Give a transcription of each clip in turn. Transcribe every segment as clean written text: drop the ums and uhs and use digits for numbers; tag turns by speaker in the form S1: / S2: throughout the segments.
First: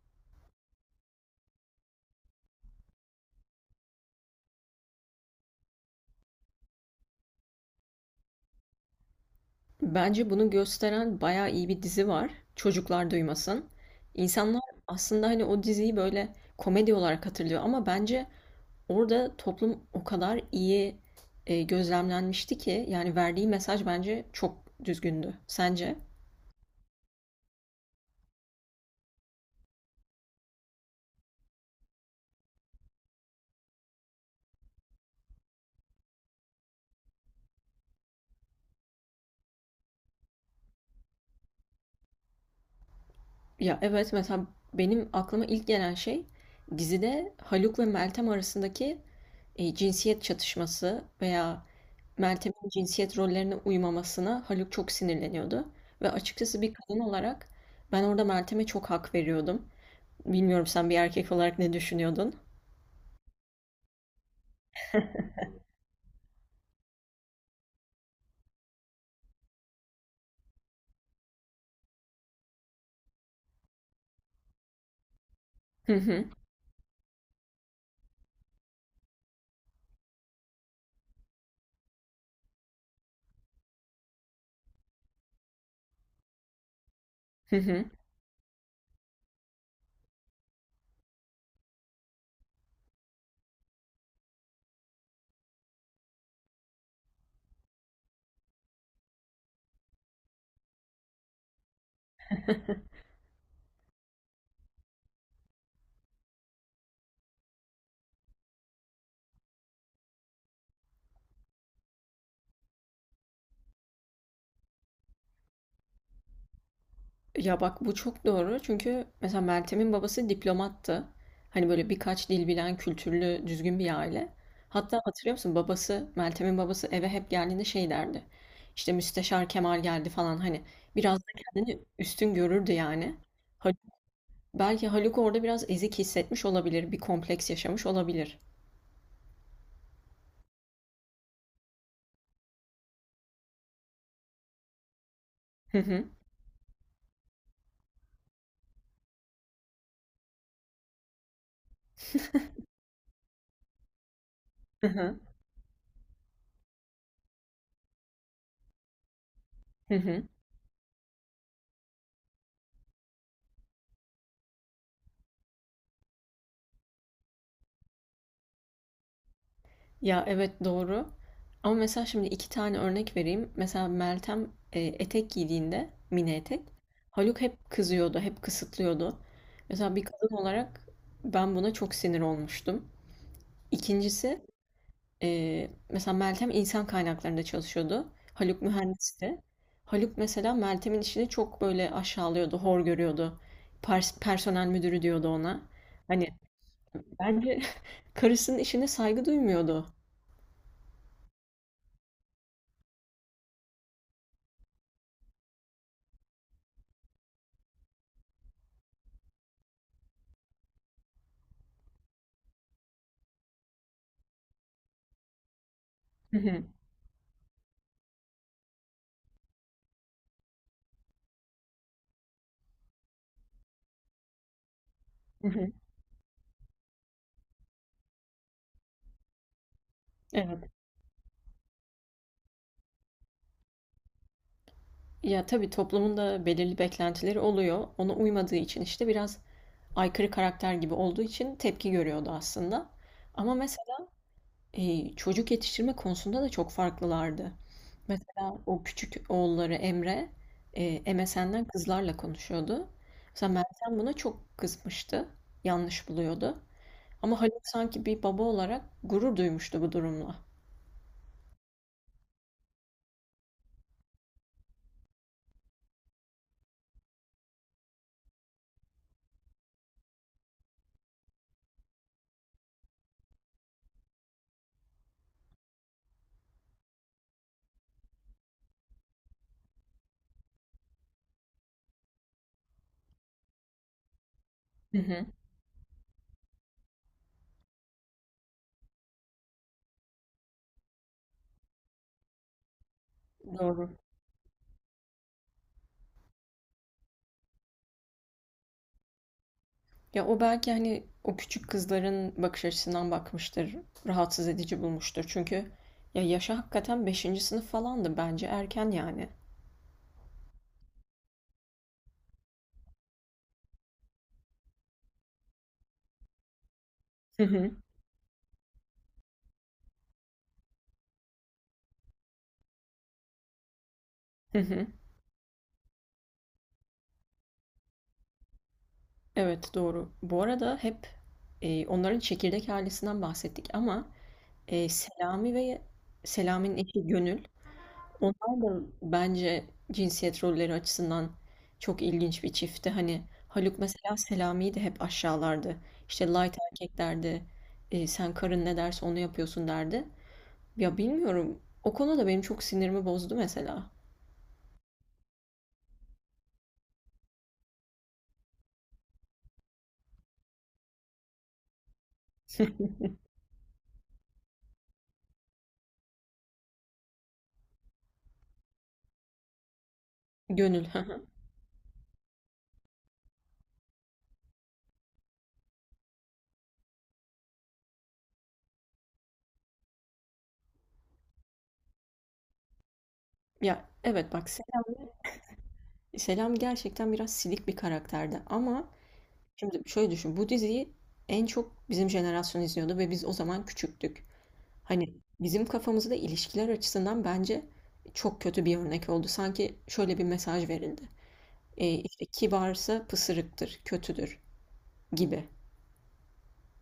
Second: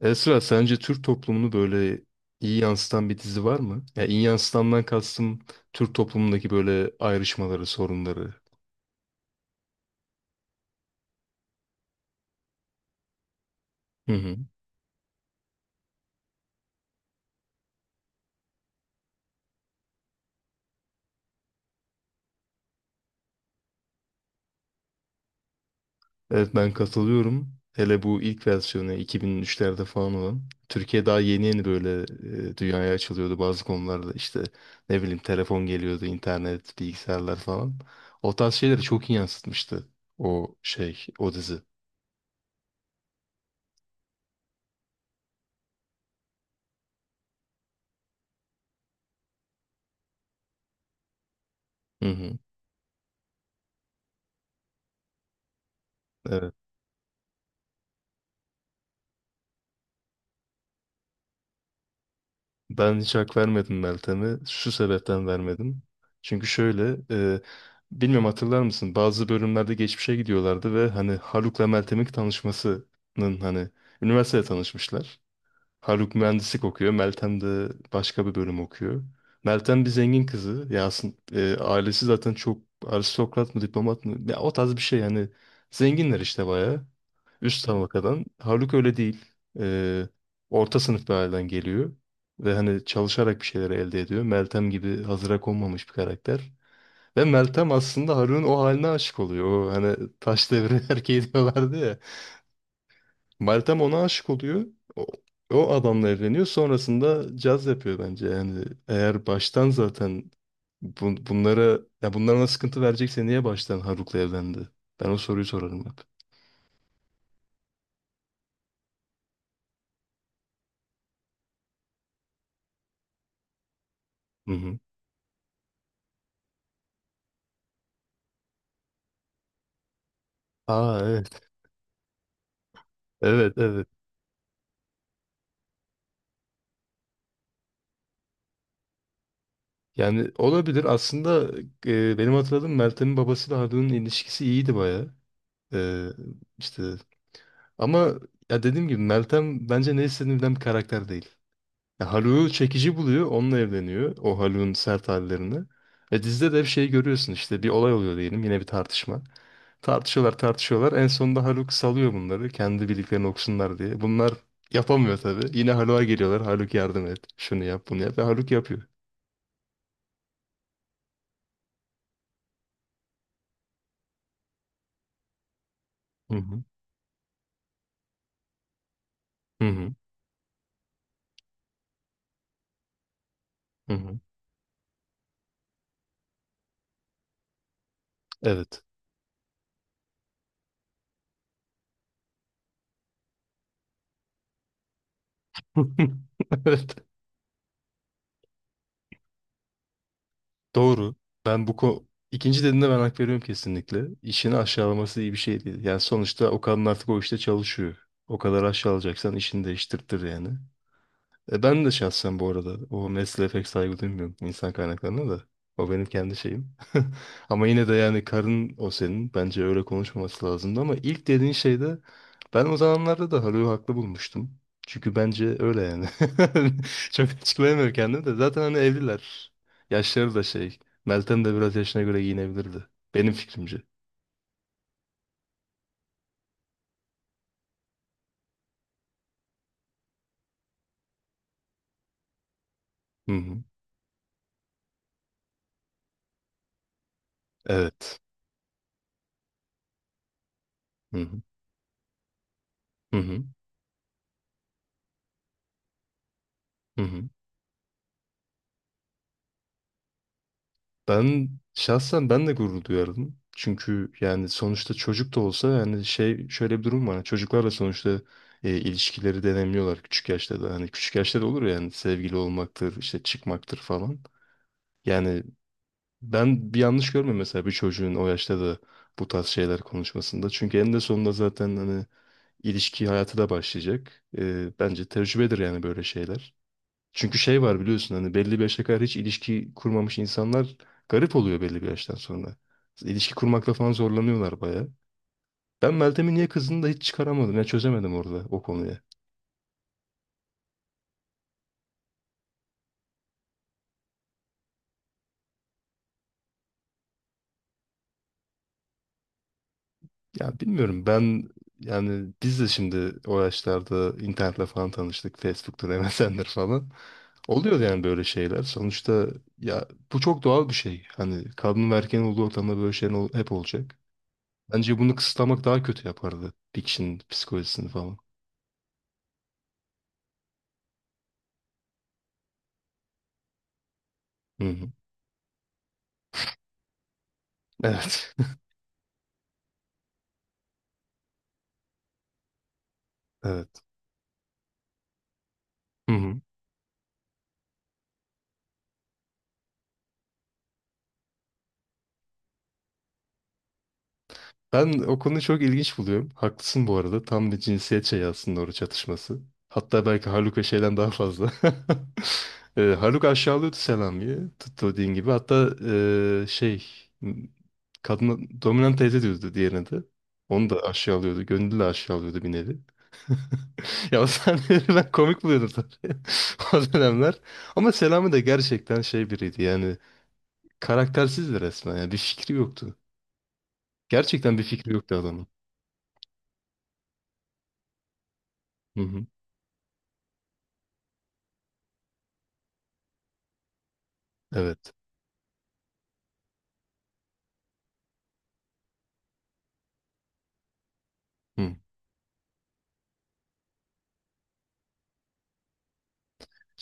S1: Esra, sence Türk toplumunu böyle iyi yansıtan bir dizi var mı? Ya iyi yansıtandan kastım Türk toplumundaki böyle ayrışmaları, sorunları.
S2: Bence bunu gösteren bayağı iyi bir dizi var. Çocuklar duymasın.
S1: Hı hı.
S2: İnsanlar aslında hani o diziyi böyle komedi olarak hatırlıyor ama bence orada toplum o kadar iyi gözlemlenmişti ki yani verdiği mesaj bence çok düzgündü. Sence?
S1: Evet, ben katılıyorum. Hele bu ilk versiyonu 2003'lerde falan olan. Türkiye daha yeni yeni böyle dünyaya açılıyordu bazı konularda. İşte ne bileyim telefon geliyordu, internet, bilgisayarlar falan. O tarz şeyleri çok iyi yansıtmıştı o şey, o dizi.
S2: Ya, evet, mesela benim aklıma ilk gelen şey dizide Haluk ve Meltem arasındaki, cinsiyet çatışması veya
S1: Hı hı.
S2: Meltem'in cinsiyet rollerine uymamasına Haluk çok sinirleniyordu ve
S1: Evet.
S2: açıkçası bir kadın olarak ben orada Meltem'e çok hak veriyordum. Bilmiyorum sen bir erkek olarak ne düşünüyordun?
S1: Ben hiç hak vermedim Meltem'e. Şu sebepten vermedim. Çünkü şöyle, e, bilmiyorum, hatırlar mısın? Bazı bölümlerde geçmişe gidiyorlardı ve hani Haluk'la Meltem'in tanışmasının hani üniversitede tanışmışlar.
S2: Hı
S1: Haluk
S2: hı.
S1: mühendislik okuyor, Meltem de başka bir bölüm okuyor. Meltem bir zengin kızı. Ya aslında ailesi zaten çok aristokrat mı, diplomat mı? Ya o tarz bir şey yani. Zenginler işte bayağı.
S2: Hı
S1: Üst
S2: hı.
S1: tabakadan. Haluk öyle değil. Ee, Orta sınıf bir aileden geliyor. Ve hani çalışarak bir şeyleri elde ediyor. Meltem gibi hazıra konmamış bir karakter. Ve Meltem aslında Haluk'un o haline aşık oluyor. O hani taş devri erkeği diyorlardı ya. Meltem ona aşık oluyor. O, o adamla evleniyor. Sonrasında caz yapıyor bence. Yani eğer baştan zaten bunlara, ya bunlara sıkıntı verecekse niye baştan Haruk'la evlendi? Ben o soruyu sorarım hep.
S2: Ya bak bu çok doğru çünkü mesela Meltem'in babası diplomattı. Hani böyle birkaç dil bilen, kültürlü, düzgün bir aile.
S1: Hı hı.
S2: Hatta hatırlıyor musun babası, Meltem'in babası eve hep geldiğinde şey derdi. İşte Müsteşar Kemal geldi falan hani
S1: Aa,
S2: biraz da
S1: evet.
S2: kendini üstün görürdü yani.
S1: Evet,
S2: Hal-
S1: evet.
S2: Belki Haluk orada biraz ezik hissetmiş olabilir, bir kompleks yaşamış olabilir.
S1: Yani olabilir. Aslında benim hatırladığım Meltem'in babasıyla Haluk'un ilişkisi iyiydi bayağı.
S2: Hı hı,
S1: E, işte ama ya dediğim gibi Meltem bence ne istediğini bilen bir karakter değil. Ya Haluk'u çekici buluyor, onunla evleniyor. O Haluk'un
S2: hı
S1: sert
S2: hı,
S1: hallerini. Ve dizide de hep şey görüyorsun, işte bir olay oluyor diyelim, yine bir tartışma.
S2: hı hı.
S1: Tartışıyorlar tartışıyorlar. En sonunda Haluk salıyor bunları kendi bildiklerini okusunlar diye. Bunlar yapamıyor tabii. Yine Haluk'a geliyorlar. Haluk yardım et. Şunu yap, bunu yap. Ve Haluk yapıyor.
S2: Ya evet doğru. Ama mesela şimdi iki tane örnek vereyim. Mesela Meltem etek giydiğinde mini
S1: Hı hı.
S2: etek Haluk hep kızıyordu, hep kısıtlıyordu.
S1: Hı hı.
S2: Mesela bir kadın olarak ben buna çok sinir olmuştum.
S1: Hı hı.
S2: İkincisi mesela Meltem insan kaynaklarında çalışıyordu. Haluk
S1: Evet.
S2: mühendisti. Haluk mesela Meltem'in işini çok böyle aşağılıyordu, hor görüyordu. Personel müdürü diyordu ona. Hani
S1: Evet.
S2: bence karısının işine saygı duymuyordu.
S1: Doğru. Ben bu ko ikinci dediğinde ben hak veriyorum kesinlikle. İşini aşağılaması iyi bir şey değil. Yani sonuçta o kadın artık o işte çalışıyor. O kadar aşağılayacaksan işini değiştirtir yani. Ben de şahsen bu arada o mesleğe pek saygı duymuyorum, insan kaynaklarına da. O benim kendi
S2: Hı hı,
S1: şeyim. Ama yine de yani karın o senin. Bence öyle konuşmaması lazımdı ama ilk dediğin şeyde ben o zamanlarda da Haluk'u haklı bulmuştum. Çünkü
S2: hı
S1: bence
S2: hı.
S1: öyle yani. Çok açıklayamıyorum kendimi de. Zaten hani evliler. Yaşları da
S2: Evet.
S1: şey. Meltem de biraz yaşına göre giyinebilirdi. Benim fikrimce.
S2: Ya tabii toplumun da belirli beklentileri oluyor. Ona uymadığı için işte biraz aykırı karakter gibi olduğu için tepki görüyordu aslında.
S1: Hı
S2: Ama
S1: hı.
S2: mesela çocuk yetiştirme konusunda da çok farklılardı.
S1: Evet.
S2: Mesela o küçük oğulları Emre
S1: Hı hı.
S2: MSN'den kızlarla konuşuyordu.
S1: Hı hı.
S2: Mesela Meltem buna çok kızmıştı. Yanlış buluyordu.
S1: Hı hı.
S2: Ama Haluk sanki bir baba olarak gurur duymuştu bu durumla.
S1: Ben şahsen ben de gurur duyardım. Çünkü yani sonuçta çocuk da olsa yani şey şöyle bir durum var. Hani çocuklarla sonuçta ilişkileri denemiyorlar küçük yaşta da. Hani küçük yaşta da olur ya, yani sevgili olmaktır, işte çıkmaktır falan. Yani ben bir yanlış görmüyorum mesela bir çocuğun o yaşta da bu tarz şeyler konuşmasında. Çünkü eninde sonunda zaten hani ilişki hayatı da başlayacak.
S2: Hı
S1: Bence
S2: hı.
S1: tecrübedir yani böyle şeyler. Çünkü şey var biliyorsun, hani belli bir yaşa kadar hiç ilişki kurmamış insanlar garip oluyor belli bir yaştan sonra. İlişki kurmakla
S2: Doğru.
S1: falan zorlanıyorlar bayağı. Ben Meltem'in niye kızdığını da hiç çıkaramadım. Ya çözemedim orada o konuyu.
S2: Ya o belki hani o küçük kızların bakış açısından bakmıştır, rahatsız edici bulmuştur. Çünkü ya yaşı hakikaten 5. sınıf falandı bence erken yani.
S1: Ya bilmiyorum, ben yani biz de şimdi o yaşlarda internetle falan tanıştık. Facebook'tur, MSN'dir falan.
S2: Hı hı.
S1: Oluyor yani böyle şeyler. Sonuçta ya bu çok doğal bir şey. Hani kadın ve erkeğin olduğu ortamda böyle şeyler hep olacak.
S2: Hı hı.
S1: Bence bunu kısıtlamak daha kötü yapardı. Bir kişinin psikolojisini falan.
S2: Evet doğru. Bu arada hep onların çekirdek ailesinden bahsettik ama
S1: Hı hı.
S2: Selami ve Selami'nin eşi Gönül.
S1: Evet.
S2: Onlar da bence cinsiyet rolleri açısından çok ilginç bir çiftti. Hani Haluk
S1: Evet.
S2: mesela Selami'yi de hep aşağılardı.
S1: Hı
S2: İşte
S1: hı.
S2: light erkek derdi. Sen karın ne derse onu yapıyorsun derdi. Ya bilmiyorum. O konu da benim çok sinirimi bozdu mesela.
S1: Ben o konuyu çok ilginç buluyorum. Haklısın bu arada. Tam bir cinsiyet şeyi aslında oru çatışması. Hatta belki Haluka şeyden daha fazla. Haluk aşağılıyordu Selami'yi. Tuttu dediğin gibi. Hatta şey kadına dominant teyze diyordu diğerine de. Onu da
S2: Gönül. Hı hı.
S1: aşağılıyordu. Gönüllü de aşağılıyordu bir nevi. Ya o sahneleri ben komik buluyordum tabii. O dönemler. Ama Selami de gerçekten şey biriydi yani karaktersizdi resmen. Yani bir fikri yoktu.
S2: Ya evet bak
S1: Gerçekten bir fikri yoktu adamın.
S2: Selam gerçekten biraz silik bir karakterdi. Ama
S1: Hı hı.
S2: şimdi şöyle düşün. Bu diziyi en çok bizim jenerasyon izliyordu ve biz o zaman küçüktük.
S1: Evet.
S2: Hani bizim kafamızda ilişkiler açısından bence çok kötü bir örnek oldu. Sanki şöyle bir mesaj verildi.
S1: Hı.
S2: İşte kibarsa pısırıktır, kötüdür gibi.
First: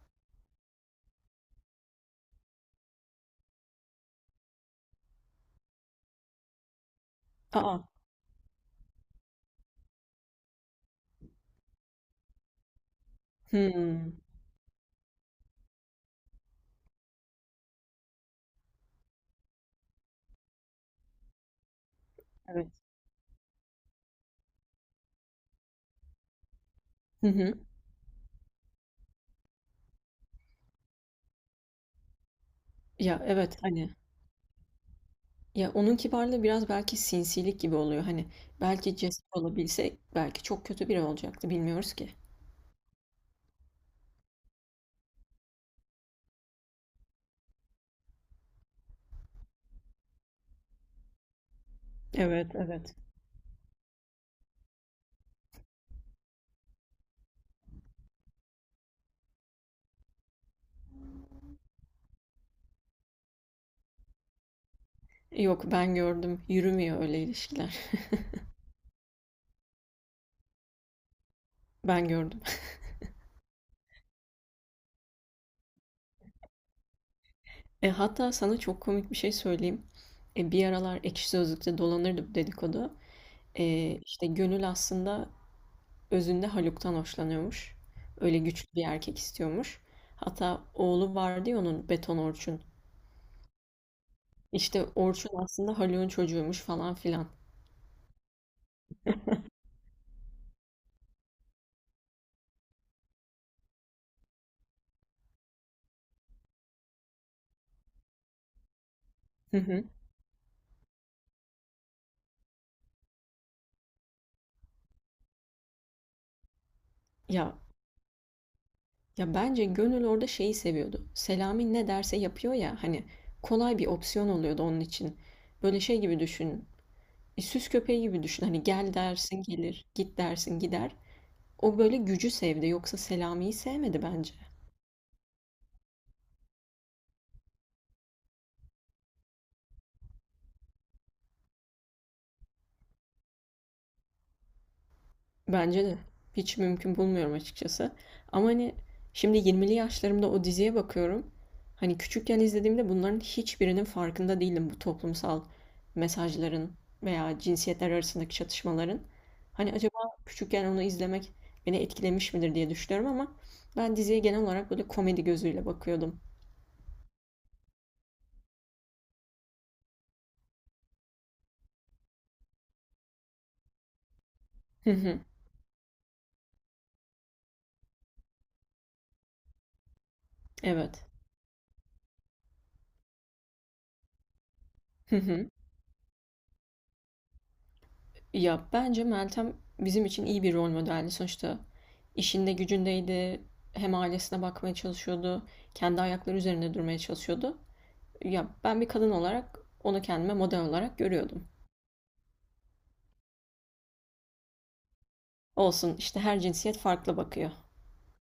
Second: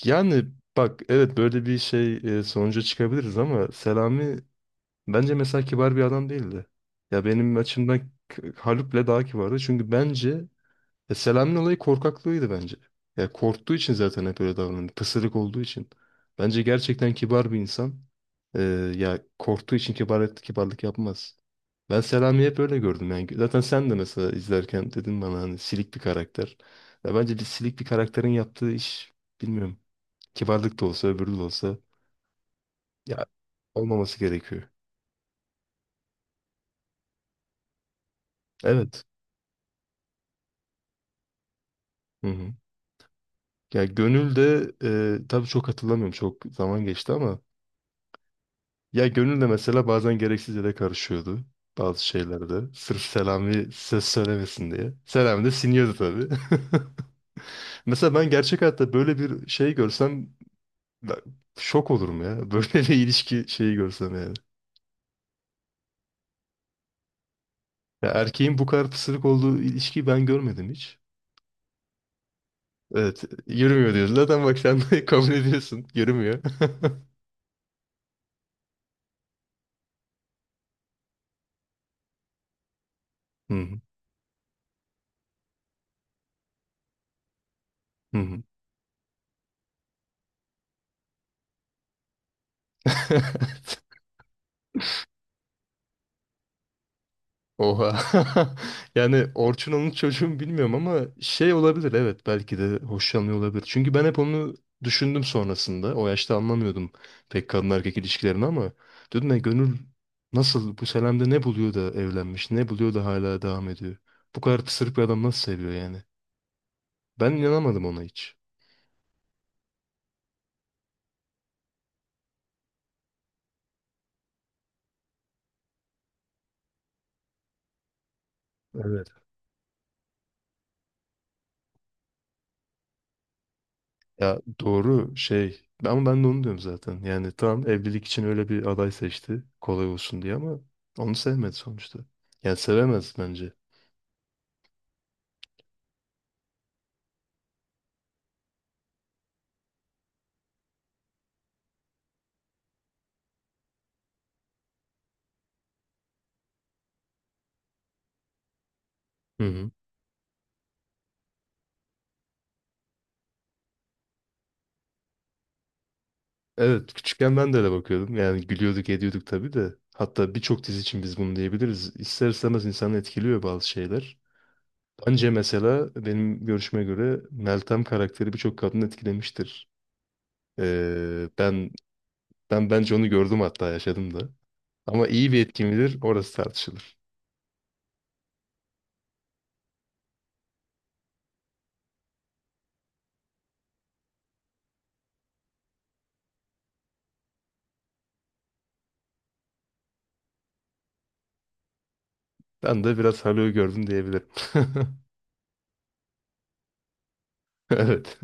S1: Yani bak evet böyle bir şey sonuca çıkabiliriz ama Selami bence mesela kibar bir adam değildi. Ya benim
S2: Aa,
S1: açımdan Haluk'le daha kibardı. Çünkü bence ya Selami'nin olayı korkaklığıydı bence. Ya korktuğu için
S2: hmm,
S1: zaten hep öyle davrandı. Pısırık olduğu için. Bence gerçekten kibar bir insan. Ee, ya korktuğu için kibar, kibarlık yapmaz. Ben Selami'yi hep
S2: evet.
S1: öyle gördüm. Yani zaten sen de mesela izlerken dedin bana hani silik bir karakter. Ya
S2: Hı
S1: bence bir
S2: hı.
S1: silik bir karakterin yaptığı iş bilmiyorum. Kibarlık da olsa öbürü de olsa
S2: Ya
S1: ya
S2: evet hani
S1: olmaması gerekiyor.
S2: ya onun kibarlığı biraz belki sinsilik gibi oluyor. Hani belki
S1: Evet.
S2: cesur olabilse belki çok kötü biri olacaktı bilmiyoruz ki.
S1: Hı hı. Ya gönül de tabii çok hatırlamıyorum. Çok zaman geçti ama ya gönül de mesela bazen gereksiz yere karışıyordu bazı
S2: Evet,
S1: şeylerde.
S2: evet.
S1: Sırf Selami ses söylemesin diye. Selami de siniyordu tabii. Mesela ben gerçek hayatta böyle bir şey görsem ben şok olurum ya. Böyle bir ilişki şeyi görsem yani.
S2: Yok ben gördüm. Yürümüyor öyle ilişkiler.
S1: Ya erkeğin bu kadar pısırık olduğu ilişkiyi ben görmedim hiç.
S2: Ben gördüm.
S1: Evet, yürümüyor diyorsun. Zaten bak sen de kabul ediyorsun. Yürümüyor.
S2: Hatta sana çok komik bir şey söyleyeyim. Bir aralar Ekşi Sözlük'te dolanırdı bu dedikodu.
S1: Hı hı.
S2: İşte Gönül aslında özünde Haluk'tan hoşlanıyormuş.
S1: Hı
S2: Öyle
S1: hı.
S2: güçlü bir erkek istiyormuş. Hatta oğlu vardı ya onun Beton Orçun. İşte Orçun aslında Haluk'un çocuğuymuş falan filan.
S1: Oha. Yani Orçun onun çocuğu mu bilmiyorum ama şey olabilir, evet, belki de hoşlanıyor olabilir. Çünkü ben hep onu düşündüm sonrasında. O yaşta anlamıyordum pek kadın erkek ilişkilerini ama dedim ya
S2: Hı
S1: gönül
S2: hı.
S1: nasıl bu Selam'da ne buluyor da evlenmiş, ne buluyor da hala devam ediyor. Bu kadar pısırık bir adam nasıl seviyor yani? Ben
S2: Ya
S1: inanamadım ona hiç.
S2: ya bence Gönül orada şeyi seviyordu. Selami ne derse yapıyor ya hani kolay bir opsiyon oluyordu onun için. Böyle şey gibi düşün. Süs köpeği gibi düşün. Hani gel
S1: Evet.
S2: dersin gelir, git dersin gider. O böyle gücü sevdi. Yoksa Selami'yi sevmedi bence.
S1: Ya doğru şey ama ben de onu diyorum zaten. Yani tamam evlilik için öyle bir aday seçti kolay olsun diye ama onu sevmedi sonuçta. Yani sevemez bence.
S2: Bence de. Hiç mümkün bulmuyorum açıkçası. Ama hani şimdi 20'li yaşlarımda o diziye bakıyorum. Hani küçükken izlediğimde bunların hiçbirinin farkında değildim bu toplumsal mesajların veya cinsiyetler arasındaki çatışmaların.
S1: Hı hı.
S2: Hani acaba küçükken onu izlemek beni etkilemiş midir diye düşünüyorum ama ben diziye genel olarak böyle komedi gözüyle bakıyordum.
S1: Evet, küçükken ben de öyle bakıyordum. Yani gülüyorduk ediyorduk tabii de. Hatta birçok dizi için biz bunu diyebiliriz. İster istemez insanı etkiliyor bazı şeyler.
S2: Hı hı,
S1: Bence mesela benim görüşüme göre Meltem karakteri birçok kadını etkilemiştir.
S2: evet.
S1: Ee, ben ben bence onu gördüm hatta yaşadım da. Ama iyi bir etki midir orası tartışılır.
S2: Ya bence Meltem bizim için iyi bir rol modeldi sonuçta. İşinde gücündeydi, hem ailesine bakmaya çalışıyordu, kendi ayakları üzerinde durmaya çalışıyordu. Ya ben bir kadın olarak onu kendime model olarak görüyordum.
S1: Ben de biraz Halo'yu gördüm diyebilirim.
S2: Olsun işte her cinsiyet farklı bakıyor.
S1: Evet.